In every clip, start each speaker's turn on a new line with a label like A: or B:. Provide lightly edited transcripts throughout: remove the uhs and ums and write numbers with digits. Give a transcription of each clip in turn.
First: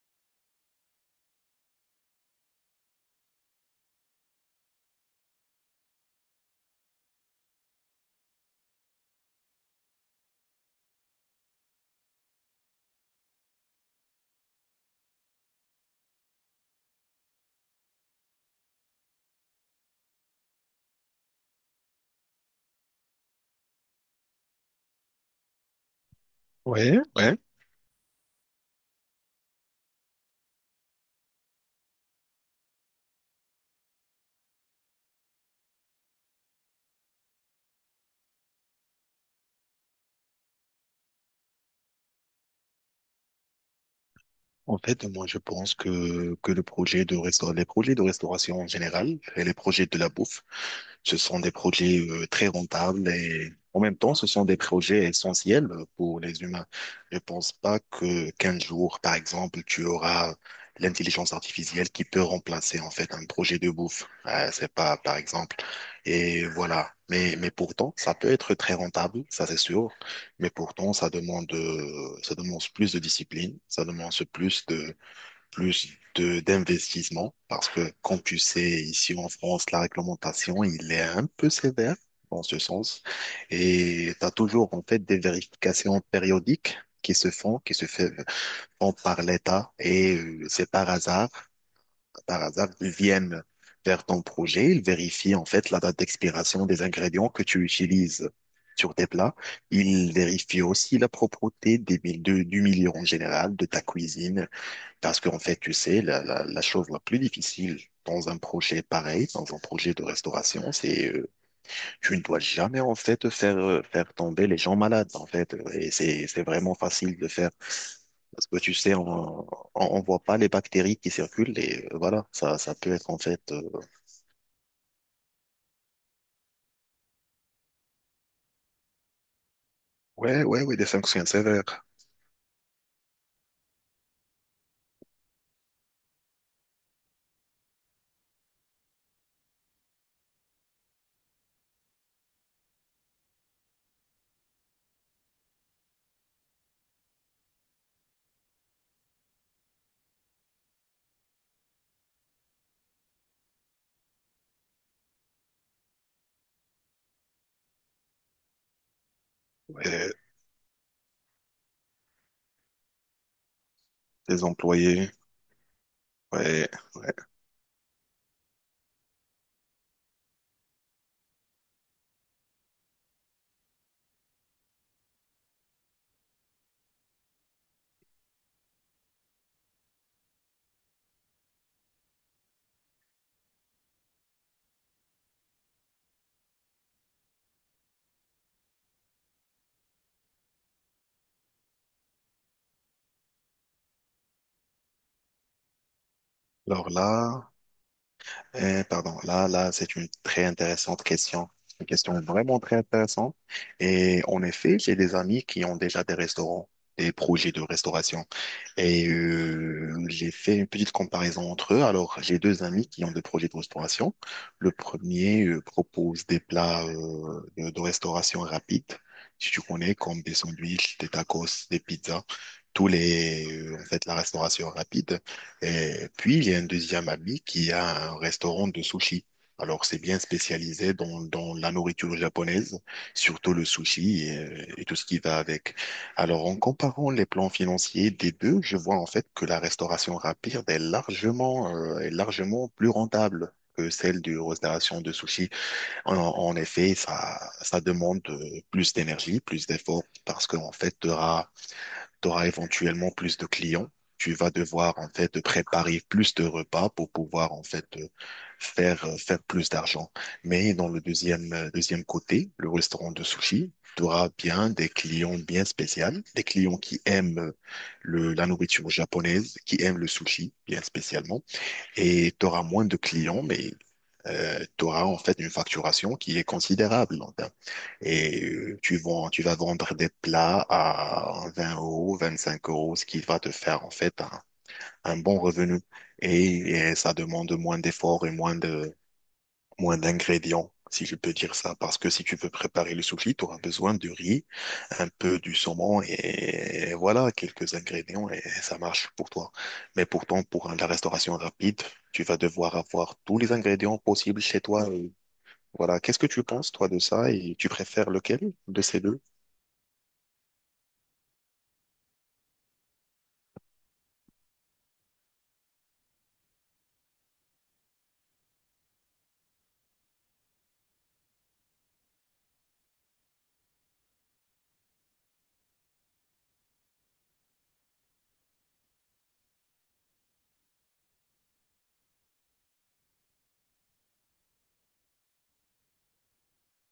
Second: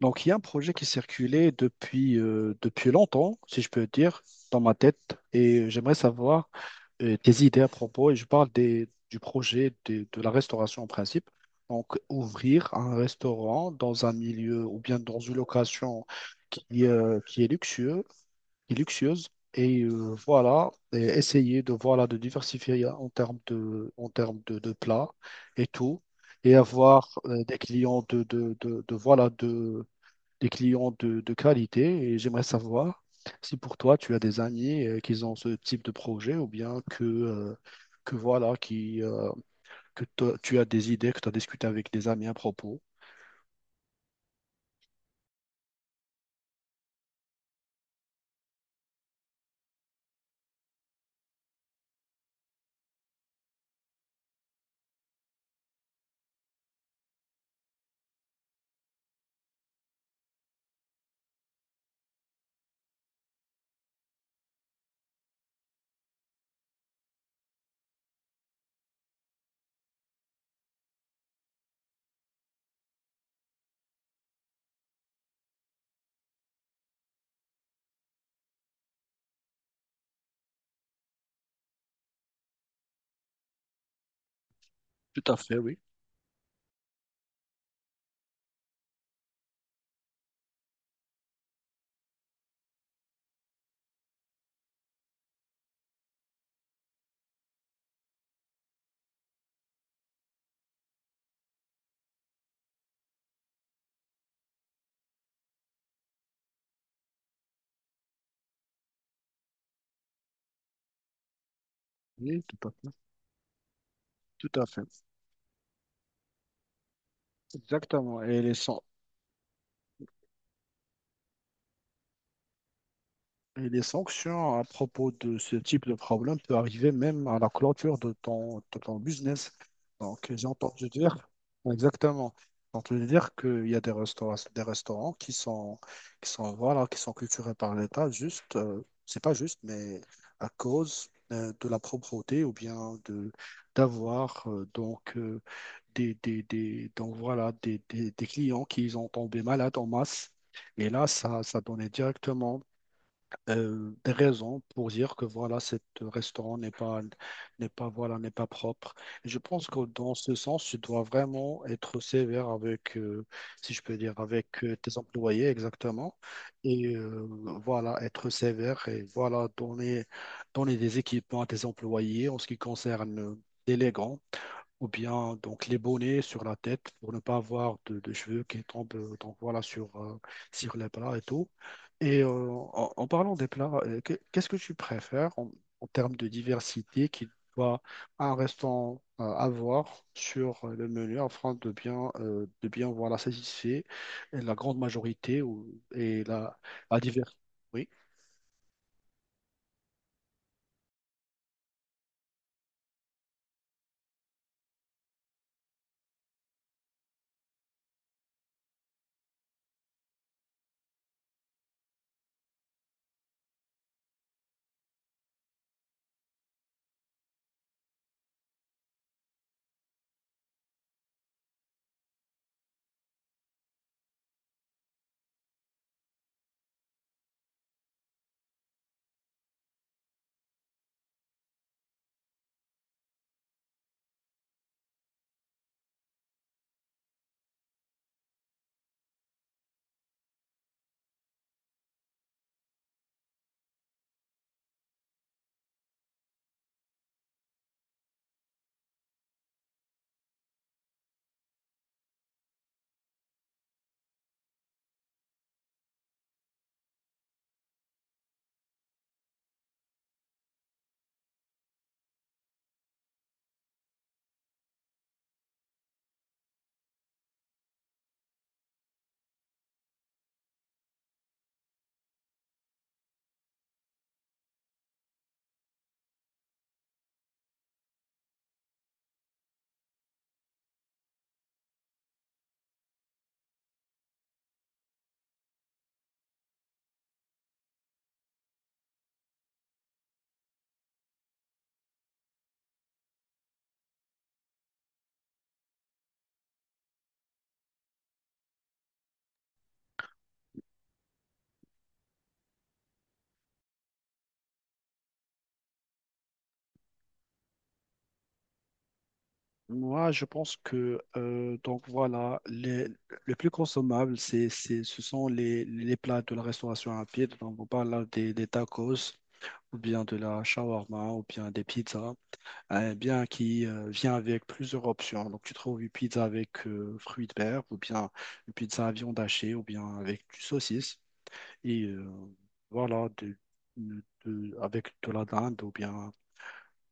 A: Donc, il y a un projet qui circulait depuis longtemps, si je peux dire, dans ma tête, et j'aimerais savoir tes idées à propos, et je parle du projet de la restauration en principe. Donc, ouvrir un restaurant dans un milieu ou bien dans une location qui, euh, qui est luxueux, qui est luxueuse, voilà, et essayer voilà, de diversifier en termes de plats et tout, et
B: Ouais,
A: avoir
B: ouais.
A: des clients de, voilà, de des clients de qualité. Et j'aimerais savoir si pour toi tu as des amis qui ont ce type de projet ou bien que voilà, qui, que toi- tu as des idées, que tu as discuté avec des amis à propos.
B: En fait, moi, je pense que le projet de resta- les projets de restauration en général et les projets de la bouffe, ce sont des projets très rentables et en même temps, ce sont des projets essentiels pour les humains. Je pense pas que 15 jours, par exemple, tu auras l'intelligence artificielle qui peut remplacer en fait un projet de bouffe. C'est pas, par exemple, et voilà. Mais pourtant, ça peut être très rentable, ça c'est sûr. Mais pourtant, ça demande plus de discipline, ça demande d'investissement. Parce que, comme tu sais, ici en France, la réglementation, il est un peu sévère dans ce sens. Et tu as toujours, en fait, des
A: Tout à fait, oui.
B: vérifications périodiques qui se font, qui se fait- font par l'État. Et c'est par hasard, ils viennent vers ton projet, ils vérifient en fait la date d'expiration des ingrédients que tu utilises sur tes plats. Ils vérifient aussi la propreté du milieu en général, de ta cuisine, parce qu'en fait, tu sais, la chose la plus difficile dans un projet pareil, dans un projet de restauration, c'est tu ne dois
A: Oui, tout à
B: jamais
A: fait.
B: en fait faire tomber
A: Tout
B: les
A: à
B: gens
A: fait.
B: malades en fait et c'est vraiment facile de faire
A: Exactement. Et
B: parce
A: les,
B: que tu sais on voit pas les bactéries qui circulent et voilà, ça peut être en fait
A: Et les sanctions à propos de ce type de problème peuvent arriver même à la clôture de ton business. Donc,
B: ouais,
A: j'ai
B: ouais, ouais. Des
A: entendu
B: sanctions
A: dire,
B: sévères.
A: exactement, j'ai entendu dire qu'il y a des restaurants, voilà, qui sont culturés par l'État, juste, c'est pas juste, mais à cause de la propreté ou bien de d'avoir des clients qui ont tombé malades en masse. Et là, ça donnait directement des raisons pour dire que voilà, cet restaurant n'est pas, n'est pas, voilà, n'est pas propre. Et je pense que
B: Ouais.
A: dans ce sens, tu dois vraiment être sévère avec, si je peux dire,
B: Des
A: avec tes
B: employés.
A: employés, exactement.
B: Ouais,
A: Et
B: ouais.
A: euh, voilà, être sévère et voilà, donner des équipements à tes employés en ce qui concerne, l'élégance ou bien donc les bonnets sur la tête pour ne pas avoir de cheveux qui tombent, donc voilà, sur les plats et tout. En parlant des plats, qu'est-ce que tu préfères en termes de diversité qu'il doit un restaurant avoir sur le menu afin de bien voilà satisfaire la grande majorité, ou, et la,
B: Alors
A: la diversité.
B: là. Pardon, là, là, c'est une très intéressante question. Une question vraiment très intéressante. Et en effet, j'ai des amis qui ont déjà des restaurants, des projets de restauration. Et j'ai fait une petite comparaison entre eux. Alors, j'ai deux amis qui ont des projets de restauration. Le premier propose des plats de restauration rapide, si tu connais, comme des sandwichs, des tacos, des pizzas, tous les, en fait, la restauration rapide. Et puis, il y a un deuxième ami qui a un restaurant de sushi. Alors, c'est bien spécialisé dans la nourriture japonaise, surtout le sushi et tout ce qui va avec. Alors, en comparant les plans financiers des deux, je vois en fait que la restauration rapide est largement plus rentable que celle de restauration de sushi. En effet, ça demande plus d'énergie, plus d'efforts, parce qu'en fait, tu auras éventuellement plus de clients. Tu vas devoir en fait préparer plus de repas pour pouvoir en fait faire plus d'argent. Mais dans le deuxième côté, le restaurant de sushi, tu auras bien des clients bien spéciaux, des clients qui aiment le la nourriture japonaise, qui aiment le sushi bien spécialement, et tu auras moins de clients, mais tu auras en fait une facturation qui est considérable en termes et tu vas vendre des plats à 20 euros, 25 euros, ce qui va te faire en fait un bon revenu. Et, et ça demande moins d'efforts et moins d'ingrédients, si je peux dire ça. Parce que si tu veux préparer le soufli, tu auras besoin de riz, un peu du saumon et, voilà, quelques ingrédients et ça marche pour toi. Mais pourtant, pour la restauration rapide, tu vas devoir avoir tous les ingrédients possibles chez toi. Voilà, qu'est-ce que tu penses, toi, de ça et tu préfères lequel de ces deux?
A: Moi, je pense que donc voilà, le plus consommable, ce sont les plats de la restauration rapide. Donc, on parle là des tacos, ou bien de la shawarma, ou bien des pizzas, eh bien qui vient avec plusieurs options. Donc, tu trouves une pizza avec fruits de mer, ou bien une pizza à viande hachée, ou bien avec du saucisse. Et euh, voilà, de, avec de la dinde, ou bien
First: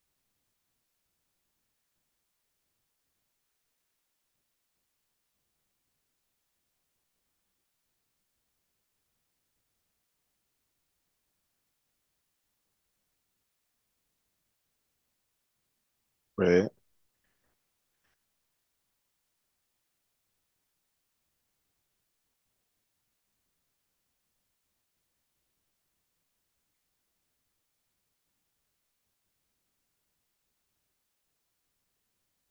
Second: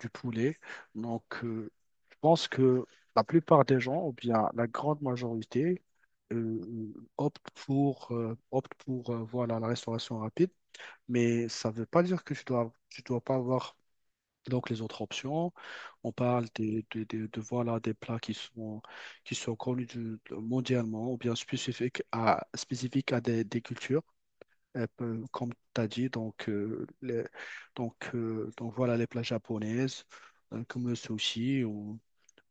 A: du poulet. Donc, je pense que la plupart des gens, ou bien la grande majorité, euh, optent pour, voilà, la restauration rapide. Mais ça ne veut pas dire que tu dois pas avoir donc les autres options. On parle
B: Ouais,
A: voilà, des plats qui sont connus mondialement ou bien spécifiques à des cultures, comme tu as dit, donc voilà les plats japonaises, comme le sushi,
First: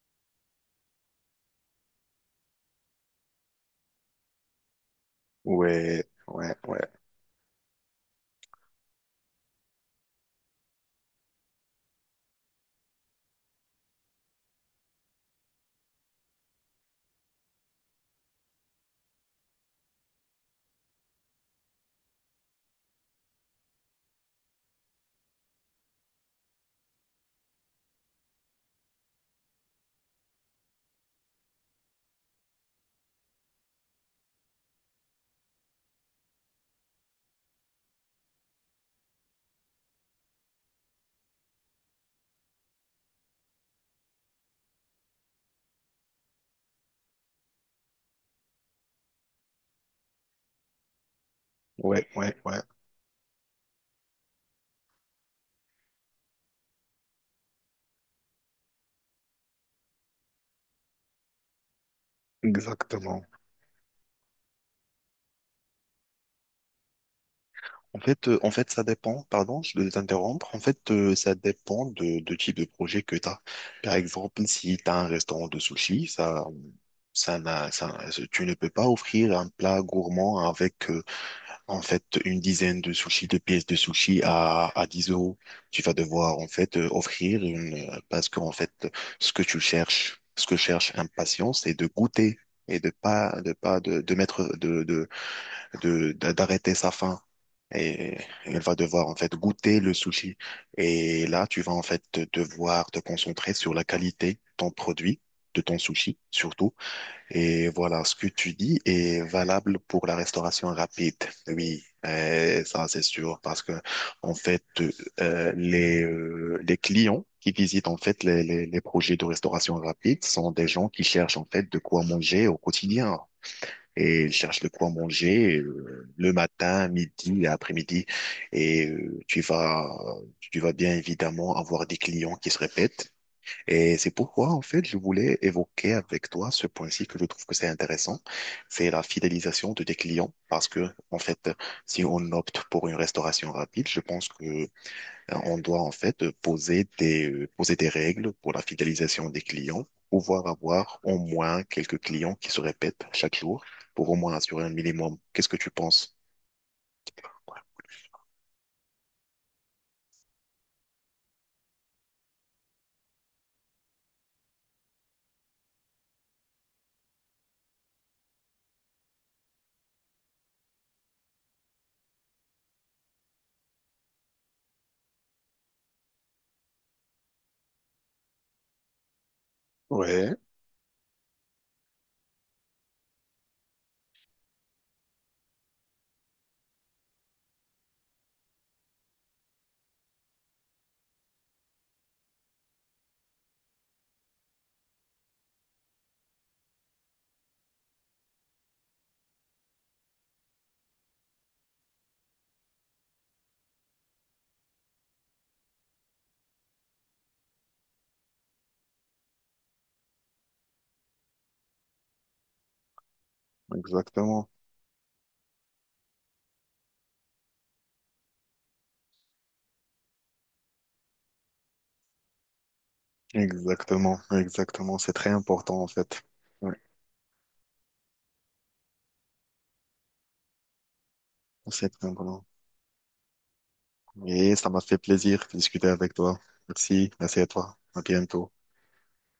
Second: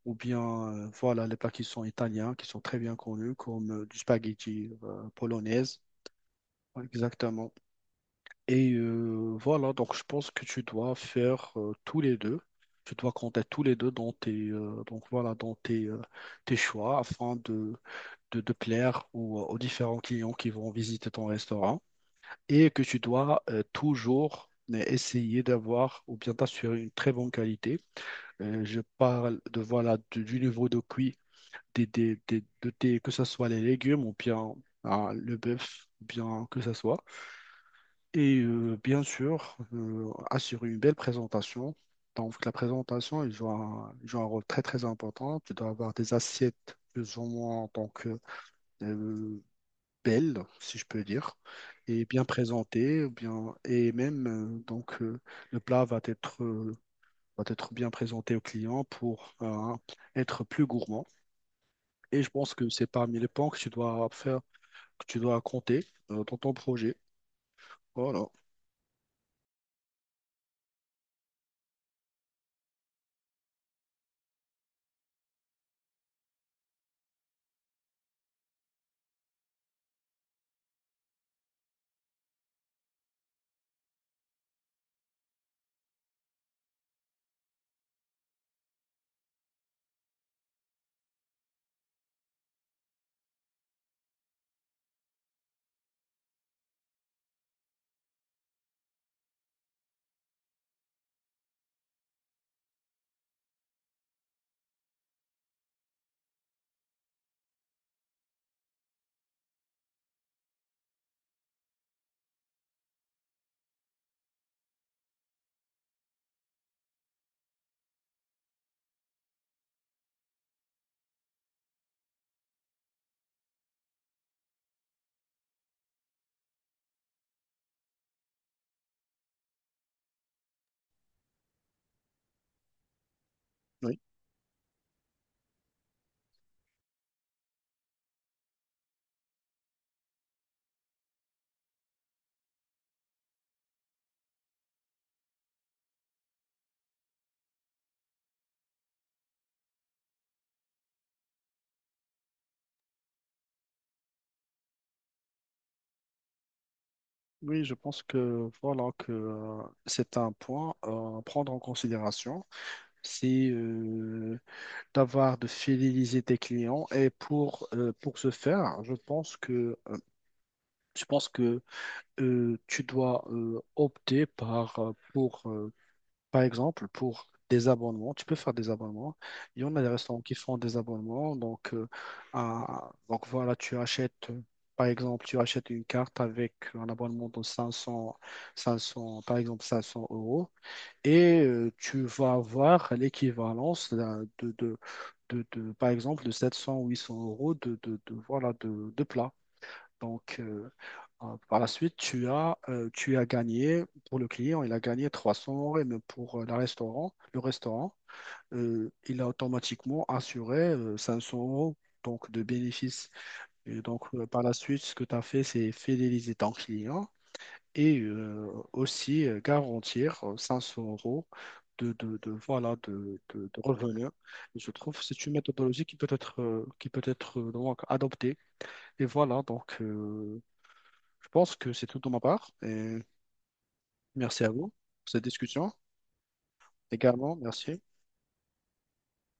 A: ou bien voilà les plats qui sont italiens, qui sont très bien connus, comme du spaghetti polonaise.
B: ouais, ouais, ouais,
A: Ouais, exactement. Voilà, donc je pense que tu dois faire, tous les deux. Tu dois compter tous les deux dans tes, tes choix afin de plaire aux différents clients qui vont visiter ton restaurant, et que tu dois toujours essayer d'avoir ou bien t'assurer une très bonne qualité. Je parle voilà, du niveau de cuit, que ce soit les légumes ou bien, ah, le bœuf, ou bien que ce soit. Et bien sûr, assurer une belle présentation. Donc la présentation, elle joue un rôle très très important. Tu dois avoir des assiettes plus ou moins donc, euh, belle, si je peux dire, et
B: ouais,
A: bien
B: ouais, ouais,
A: présentée, ou bien, et même, euh, donc euh, le plat va être bien présenté au client pour être plus gourmand. Et je pense que c'est parmi
B: exactement.
A: les points que tu dois faire, que tu dois compter, dans ton projet. Voilà.
B: En fait, ça dépend, pardon, je vais t'interrompre. En fait, ça dépend de type de projet que tu as. Par exemple, si tu as un restaurant de sushi, ça n'a, ça, tu ne peux pas offrir un plat gourmand avec, en fait, une dizaine de sushis, de pièces de sushi à 10 euros. Tu vas devoir, en fait, offrir une, parce qu'en fait, ce que tu cherches, ce que cherche un patient, c'est de goûter, et de pas de mettre d'arrêter sa faim, et elle va devoir en fait goûter le sushi. Et là, tu vas en fait devoir te concentrer sur la qualité de ton produit, de ton sushi surtout. Et voilà, ce que tu dis est valable pour la restauration rapide. Oui, ça c'est sûr parce que en fait les clients qui visitent en fait les projets de restauration rapide sont des gens qui cherchent en fait de quoi manger au quotidien et il cherche de quoi manger le matin, midi et après-midi. Et tu vas bien évidemment avoir des clients qui se répètent. Et
A: Oui.
B: c'est pourquoi, en fait, je voulais évoquer avec toi ce point-ci que je trouve que c'est intéressant. C'est la fidélisation de tes clients. Parce que, en fait, si on opte pour une restauration rapide, je pense que on doit en fait poser des règles pour la fidélisation des clients, pouvoir avoir au moins quelques clients qui se répètent chaque jour pour au moins assurer un minimum. Qu'est-ce que tu penses?
A: Oui, je pense que c'est un point, à prendre en considération. C'est, d'avoir de fidéliser tes clients, et pour ce faire, je pense que, je pense que tu dois, opter pour, par exemple, pour des abonnements. Tu peux faire des abonnements. Il y en a des restaurants
B: Ouais,
A: qui font des abonnements. Donc, donc voilà, tu achètes, par exemple, tu achètes une carte avec un abonnement de 500, 500 par exemple, 500 euros. Et tu vas avoir l'équivalence par exemple, de 700 ou cents euros voilà, de plats. Donc, par la suite, tu as gagné, pour le client, il a gagné 300 euros, et même pour le restaurant, il a automatiquement assuré 500 euros donc, de bénéfices. Et donc, par
B: exactement,
A: la suite, ce que tu as fait, c'est fidéliser ton client, et aussi garantir 500 euros voilà, de revenus.
B: exactement,
A: Et je trouve
B: exactement.
A: que
B: C'est
A: c'est
B: très
A: une
B: important
A: méthodologie
B: en
A: qui peut
B: fait.
A: être, euh,
B: Ouais,
A: qui peut être euh, donc, adoptée. Et voilà, donc, je pense que c'est
B: c'est
A: tout
B: très
A: de ma
B: important.
A: part, et merci à
B: Et ça
A: vous
B: m'a fait
A: pour cette
B: plaisir de
A: discussion.
B: discuter avec toi. Merci,
A: Également.
B: merci à toi.
A: Merci.
B: À bientôt.